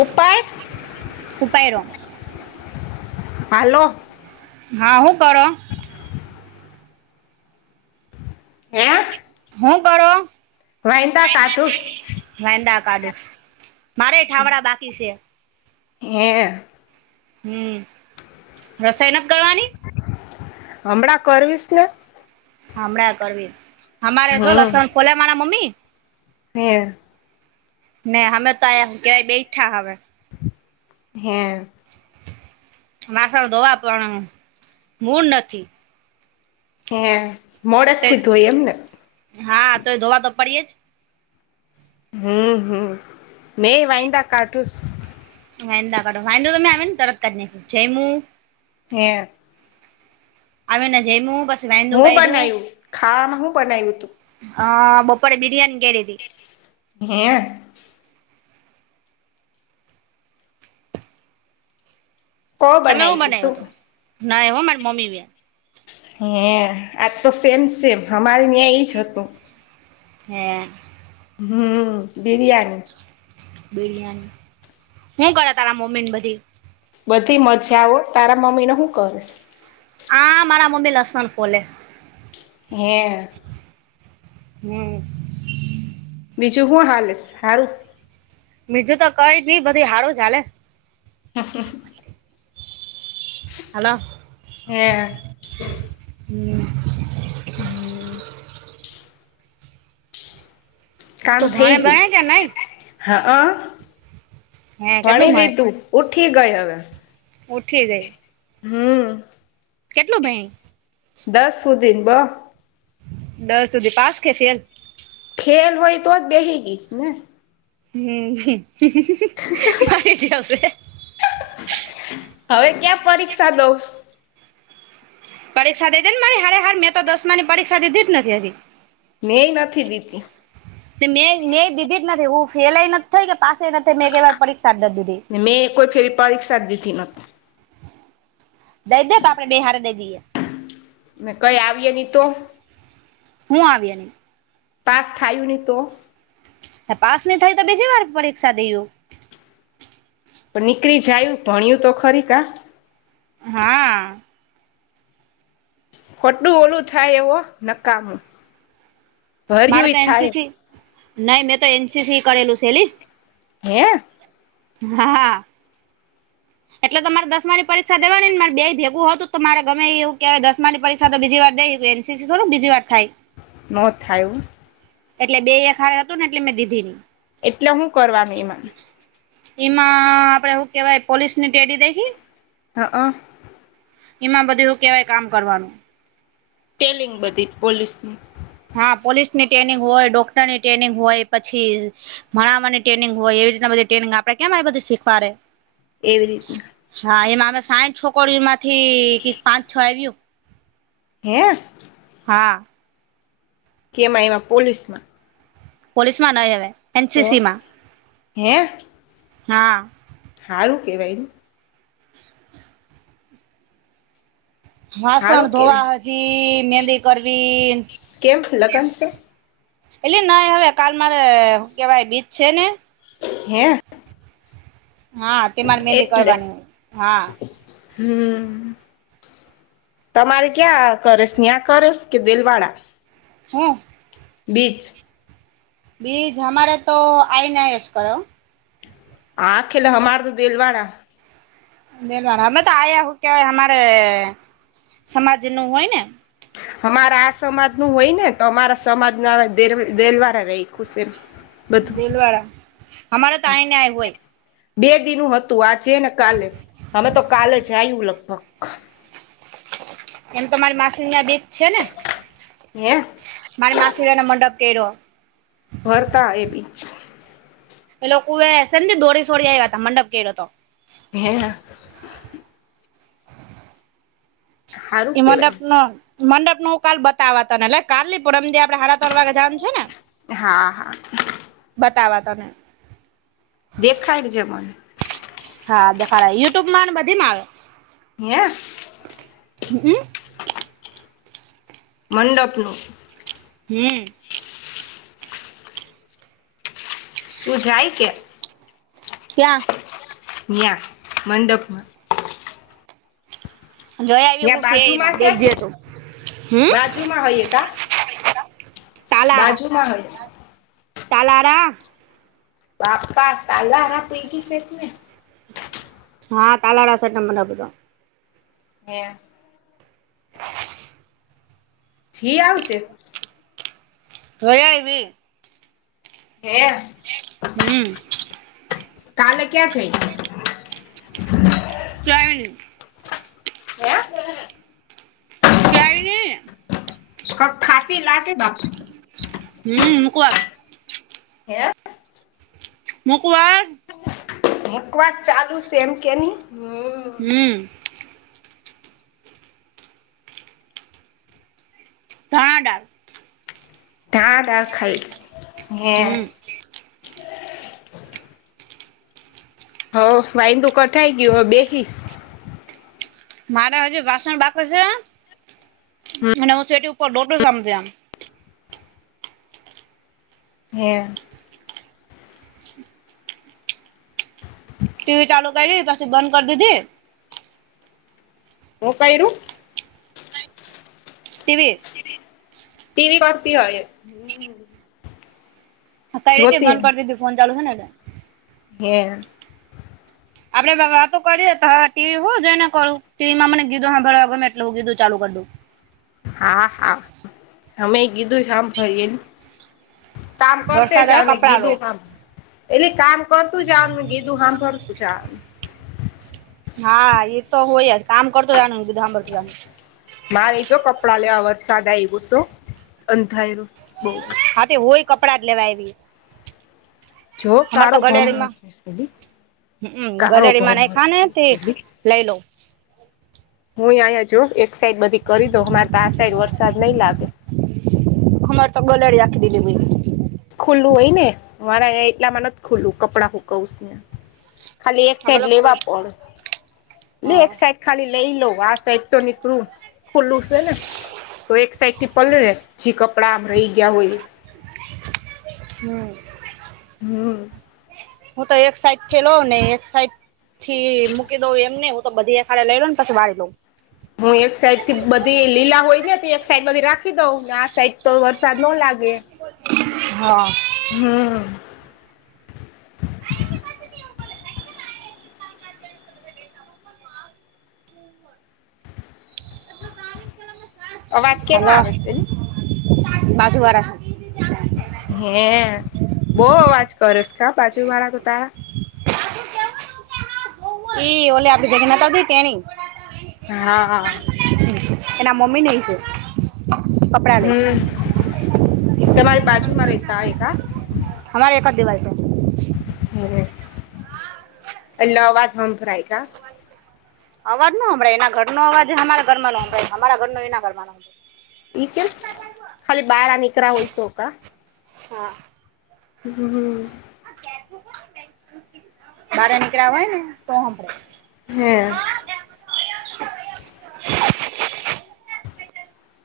[inaudible] ઉપર [unintelligible] હાલો હા હું કરો. હે. હું કરો વાઈંદા કાઢુસ વેંદા કાઢુસ. મારે ઠાવડા બાકી છે. હે. હમ [inaudible] રસાયનક [inaudible] હમણાં કરવીશ ને. હમણાં કરવી અમારે જો હમ લસણ ફોલે મારા મમ્મી. હે. ને અમે તો આ ક્યાય બેઠા હવે. હે વાસણ ધોવા [inaudible] પણ મૂડ નથી. હ મોડદ તે થી ધોઈ એમ ને. હા તો એ ધોવા તોપડીએે જ. હમ હમ મે વાહીંદા કાઠુંસ. વાંદા કઢો વાંદો તો મેં આવી ને તરત કાઢ નાખ્યો જમું હે આવી ને જૈમું બસ હું બનાવ્યું ખાવામાં હું બનાવ્યું હતું. હા બપોરે બિરયાની કરીઈ હતી. [inaudible] હે કો તમે બનાવી શું તી બનાવ્યું તું હતું ના એવો મારી મમ્મી ભ હ આજ તો સેમ સેમ અમારે ન્યાં એજ હતું. હે. [inaudible] હમ બિરિયાની. [inaudible] બિરિયાની [inaudible] શું કર તારા મમી ને બધી. બધી મજા હો તારા મમ્મી ને હું કશ આ મારા મમ્મી લસન ફોલે. હે. હમ. બીજું શું હાલ સારું. બીજું તો કઈ ની બધી હારું હાલે. હ. હલો. હમ. હમ. હમ. કામ તું થઈ ભણે ગયું ભણે કે નઈ હ અ હે કેટલું ભણી ભણે લીધું. ઉઠી ગય હવે. ઉઠી ગઈ. હમ. કેટલું ભાઈ દસ સુધીન બ દસ સુધી પાસ કે ફેલ. ફેલ હોય તો જ બેસી ગઈ ને. હમ મારી જ આવશે. હવે ક્યાં પરીક્ષા દઉસ. પરીક્ષા દીધી ને મારી હરે હાર મેં તો દસમા ની પરીક્ષા દીધી જ નથી હજી. નેય નથી દીધી. મેં મેં દીધી જ નથી હું ફેઇલી નથી થઈ કે પાસે નથ થઈ મેં એકેવાર પરીક્ષા જ નથ દીધી. મેં કોઈ ફેરી પરીક્ષા દી [inaudible] દઈ દે તો આપણે બેહારે દઈ દઈએ. ને કઈ આવીય નહી તો હું આવીએ નહી? પાસ થાયું નહી તો પાસ નહી થાય તો બીજી વાર પરીક્ષા દેવું. પણ નીકળી જાયુ ભણ્યું તો ખરી કા હા હા. ખોટું ઓલું થાય એવો નકામું ભર્યું થાય નઈ મે તો એનસીસી કરેલું શેલી હે હા હા. [inaudible] એટલે તો મારે દસમાની પરીક્ષા દેવાની નેરે બે ભેગું હતું તો મારે ગમે એવું કેવાય દસમાની પરીક્ષા તો બીજી વાર દઈ ગય. સીસી થોડુ બીજી વાર થાય. નો થાયુ. એટલે બે એકખડ હતો ને એટલે મેં દીધી ની એટલે હું કરવાનું એમાં એમાં આપડે હુ કેહવાય પોલીસ ની ટેડી દેખી? હા હ. એમાં બધું એવું કેવાય કામ કરવાનું. ટેલિંગ બધી પોલીસની હા પોલીસ ની ટ્રેનિંગ હોય ડોક્ટર ની ટ્રેનિંગ હોય પછી મણામાંને ટ્રેનિંગ હોય એવી રીતના બધ ટ્રેનિંગ આપણે કેમ બધી શીખવા રે એવી રીતના હા એમાંમે સાંઠ છોકરીઓ માંથી પાંચ છ આવ્યું. હેં હા. કેમઈમાં પોલીસ માં પોલીસ માં નહી હવે તો એનસીસીમાં હે હા. હારું કહેવાય ને વાસણ હારું કેવાય ધોવા હજી મહેંદી કરવી કેમ લગન છે એટલે નહી હવે કાલ મારે કેવાય બીજ છે ને હે હા તે મારે મહેંદી એટલે કરવાની હોય હા હમ. તમારે ક્યાં કરેસ, ન્યાં કરેસ કે દેલવાળા? હુ? બીજ બીજ હમારે તો આઈ ને આઈસ કરે હો આ ખેલા હમાર તો દેલવાડા દેલવાડા, મે તો આયા, હું કેવાય અમારે સમાજ નું હોય ને અમારા આ સમાજ નું હોય ને તો અમારા સમાજ ના દેલવા દેલવારા રાઈખુ સે. [inaudible] દેલવાડા, અમારે તો આઈને આઈ હોય. બે દિનું હતું આજે ને કાલે, અમે તો કાલે જાયૂ લગભગ એમ તો મારી માસીને યા બીચ છે ને? એેં મારી મસીરાનો મંડપ કેઈરો વરતા એ બીચ એ લોકો એ સંદી દોરી સોરી આવ્યા હતા, મંડપ કેયરોતો હે હારું ઇ કેવાય મડપ નો મંડપનું હું કાલ બતાવા તને, લે કાલ ની પરમ દી આપડને. હડાતર વાગે જાવાનું છે ને? હા હા બતાવા તને દેખાડજે મને. હા દેખાડા, યુટ્યુબમાં ને બધીમાં આવે હેં? હમ મંડપનું? હમ તું જાય કે? ક્યાં? ન્યાં, મંડપમાં? જોઈ આવી ત્યાં હું સે બાજુમાં એમાં સે કે? દેખજે તું હમ બાજુમાં હોયએ કા? બાજુમાં હોય. તલારા બાપકા, તાલારા પુઈગી સે તુ એ! હા, તલાાડા સે, ને અમે ને બધા હેં જી આવજે. વય આઇવિ. હેં! હમ કાલે ક્યાં છે ઈ? ક્યાંય ની. હે ક્યાંની? કાંક ખાતી લાગે, બાપ! હમ, મુ કુ આ હે મુકુ હા બકવાસ ચાલુ સે એમ કે ની હ હમ. ધાણાદાળ ધાણાદાળ ખાઈ સ, હેં? હમ હા, વાઈન્દુ કઠાઈ ગયું, હવે બેહિસ. મારા હજ વાસણ બાકી સે અને હું ચેટી ઉપર ડોટું સમજે હે ટી વી ચાલુ કરી પસી બંધ કર દીધી હું કયરુ? ટી વી ટી વી [unintelligible] હોય એે કયરીતી જોતી બંધ કરી દીધું ફોન ચાલુ છે ન એટલે હે આપડે વ વાતો કરીએે તો હ ટી વી હું જોય ને કરું ટી વી માં મને ગીતો હાભરવા ગમે એટલે હું ગીતુ ચાલુ કર દઉ હા હા અમેય ગીધું સાંભરીએન કામ કરતે વરસાદ આવે જામેં કપડાં લો કીધું કામ. એટલે કામ કરતું જાવનુ ને ગીધું હાભરતું જાવનુ હા ઈ તો હોય જ કામ કરતુ જાવનું ને ગીતો હાંભરતુ જાવનુ મારી જો કપડાં લેવા વરસાદ આયવુસ હો અંધાયરું સે બઉ હાં તે હુંય કપડાં જ લેવા આયવી. જો કાળો ભમર ગલેરીમાં [unintelligible] હમ કાળો ગલેરીમાં ભમર નાયખા ને તે [unintelligible] લઈ લઉ હું આંઈયા જો એક સાઈડ બધી કરી દઉ અમાર તો આ સાઈડ વરસાદ નઈ લાગે. અમાર તો ગલેડી આખી ભીની ભીની ખુલ્લું હોય ને અમાડા એટલામાં નથ ખુલુ કપડાં હુકવવુ સ ન્યાં. ખાલી એક સાઈડ લેવા હોય પોણ એલે એક હા સાઈડ. ખાલી લઈ લઉ આ સાઈડ તો નીકરું ખુલ્લું સે ને. તો એક સાઈડથી પલળે જી કપડા આમ રહી ગયા હોય ઈ હમ્મ. હમ્મ. હું તો એક સાઈડ થેલો ને એક સાઈડ. થી મૂકી દઉં એમ ને હું તો બધીયે હાળે લઈ લઉ ને પસી વાળી લઉં. હું એક સાઈડ થી બધી લીલા હોય ને તે એક સાઈડ બધી રાખી દઉં ને આ સાઈડ તો વરસાદ નો લાગે. હાં. હાં. અવાજ કે નો આવે સે હે? બાજુવારા હેં બો અવાજ કરસ કાં બાજુવારા તો તારા એ ઈ ઓલે આપડી દેખનેતાતી તેની. હાં, હા. એના મોમ્મીનેય સે કપડા લઈશ. હમ તમારી બાજુમાં રેતા હોય કા હમારે એક જ દિવાલ સ. હેં હેં એટલે અવાજ હંભરાય કાં અવાજ ન હંભરાય એના ઘરનો અવાજ હમારા ઘરમાં નો હંભરાય હમારા ઘરનો એના ઘરમાં નો ઈ ચ્યમ ખાલી બારા નીકરા હોય તો કાં. હા. હમ્મ બાર નીકળ હોય ને તો. હ્યાં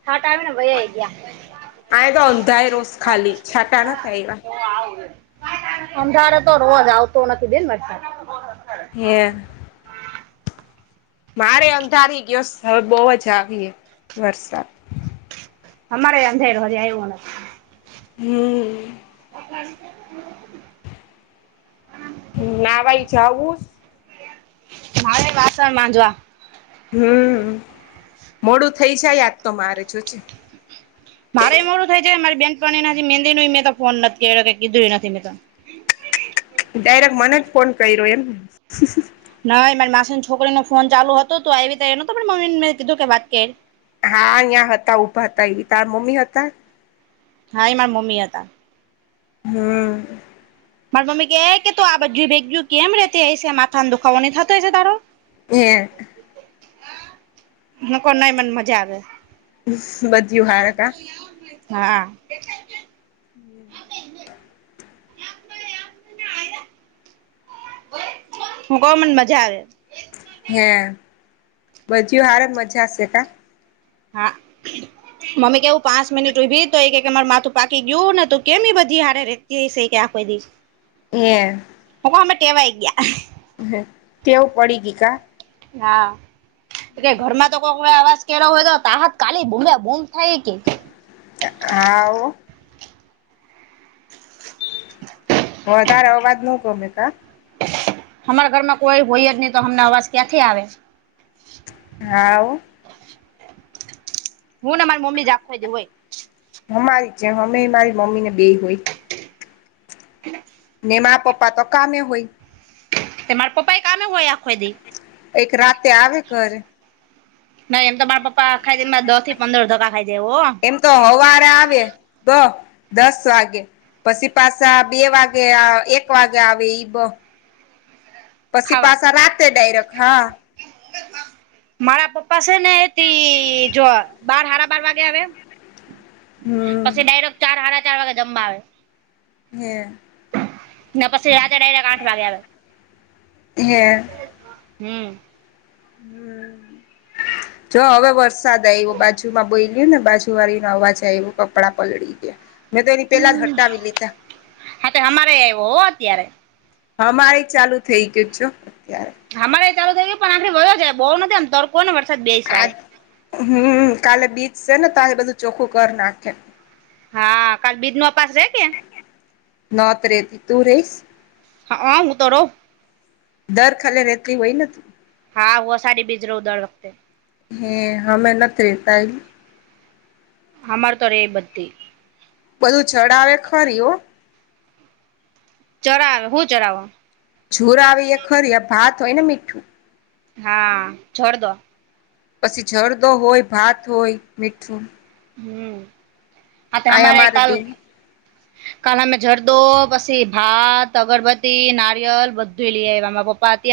હટ આવી ને ભાઈ આવી ગયા. આંય તો અંધાયરુ સ ખાલી છાંતા નથ આયવા. અંધારો તો રોજ આવતો નથી બેન [unintelligible] હેં. મારે અંધારી ગયો સ હવે બહુ જ આવીએ વરસાદ. હમારેય અંધેર હો આયવું ન હમ્મ. અવાજ નો હંભરાય હ ના ભાઈ જાવું. હરે વાસણ જવા. હમ મોડું થઇ જાય યાદ તો મારે જો છે. મારે એમ મોરું થ છે કે મારી બેન પાણી મેંદી ન મેં તો ફોન નથી્યો કીધું એ નથી મેં તો ડાયરેક્ટ મને જ ફોન કર રહ્યો એમ. નાઈ મારી માસી છોકરી નો ફોન ચાલુ હતો તો આવી રીતે એ તો મમ્મ ને મે કીધું કે વાત કે હા અહં હતા ઉઊભા હતા એવી તારા મમ્મી હતા? હા એ મારા મમ્મી હતા. હમ્મ મારી મમ્મી ક કે તો આ બધું ભેગયું કેમ રતી હ છે માથાને દુખોહીં થતો હ છે તારો. [unintelligible] હ કો ન મને મજા આવે. બધયું હારકા. હા. હમ્મ એને આ. હું કહ મને મજા આવે હે બધું હાર જ મજાશે કા. હા. મમ્મ કેવું પાંચ મિટ ભી તો કે કે મારે માથું પાકી ગયું ને તું કેમ બધી હારે રે. તે સ ક આ આપ દશ. એ. હ અમે ટેવાઈ ગયા. હ તેવ પડી ગઈ કા. હા એ ઘરમાં તો કોઈ કોઈ આવાજ. કે હોય તો તાત કાલી બમ બોમ થાય કે. હા. વધારે અવાજ ન ગમે કા. અમારા ઘરમાં કોઈ હોય જ નહી તો અમને અવાજ ક્યાંથી આવે. હા. હું ના મારે મમ્મી જાખવા દે હોય. અમારી જે અમે મારી મમ્મી ને બે હોય ને મા પપ્પા તો કામે હોય. તે મારા પપા એ કમે હોય આખોથી. એક રાતે આવે ઘરે. નાઈ એમ તો મારા પપ્પા ખાઈ એ દસ થી પંદર ધકા ખાઈ દેવ હો. એમ તો હવારે આવે બ દસ વાગે. પછી પાછા બે વાગે એક વાગે આવે બ. પછી ખાવા પાછા રાતે ડાયરેક્ટ હા. મારા પપ્પા છે ને એથી જો બાર સાડા બાર વાગે આવે એમ. પછી હમ ડાયરેક્ટ ચાર સાડા ચાર વાગે જમવા આવે હમ્મ પછી રાતે ડાયરેકટ આઠ વાગે આવે હે [inaudible] હમ્મ. [inaudible] હમ. જો હવે વરસાદ આ એવો બાજુમાં બો લ્યો ને બાજુ વાળી ન અવાજ આવે એવું કપડાં પલળી ગયા. મેં તો એની પેલા જ હટાવી લીધા. [inaudible] હા તો અમારે આવ્યો હો અત્યારે હ મારે ચાલુ થઈ ગયું છો અત્યારે. હમારે ચાલુ થય ગું પણ આખી વયો છે બહુ નથી આમ તરકો ને વરસાદ બે સે. આ હમ કાલે બીચ છે ને ત એ બધું ચોખ્ખું કર નાખે. હા કા બિજ ન અ પાાસ રે કે [inaudible] નોત રેતી તું રહીશ. હા હા હું તો રહો. દર ખાલી રેતી હોય નથી. હા વ સારી બીજ ર ઉ દળ વખતે. હે હમે નથી રેતા એ. અમાર તો રેએ બધી બધું ચડાવે ખરી ઓ ચરાવે હું ચરાવે જોર આવી એ ખરી ભાત હોય ને મીઠું હા જોર દો પછી જરદો હોય ભાત હોય મીઠું હમ્મ [inaudible] હા તે આયા અમારે મારે કાલ દેવી [inaudible] કાલે અમે જરદો પછી ભાત અગરબત્તી નારિયલ બધું લઈ આયા માર પપ્પા અત્યારે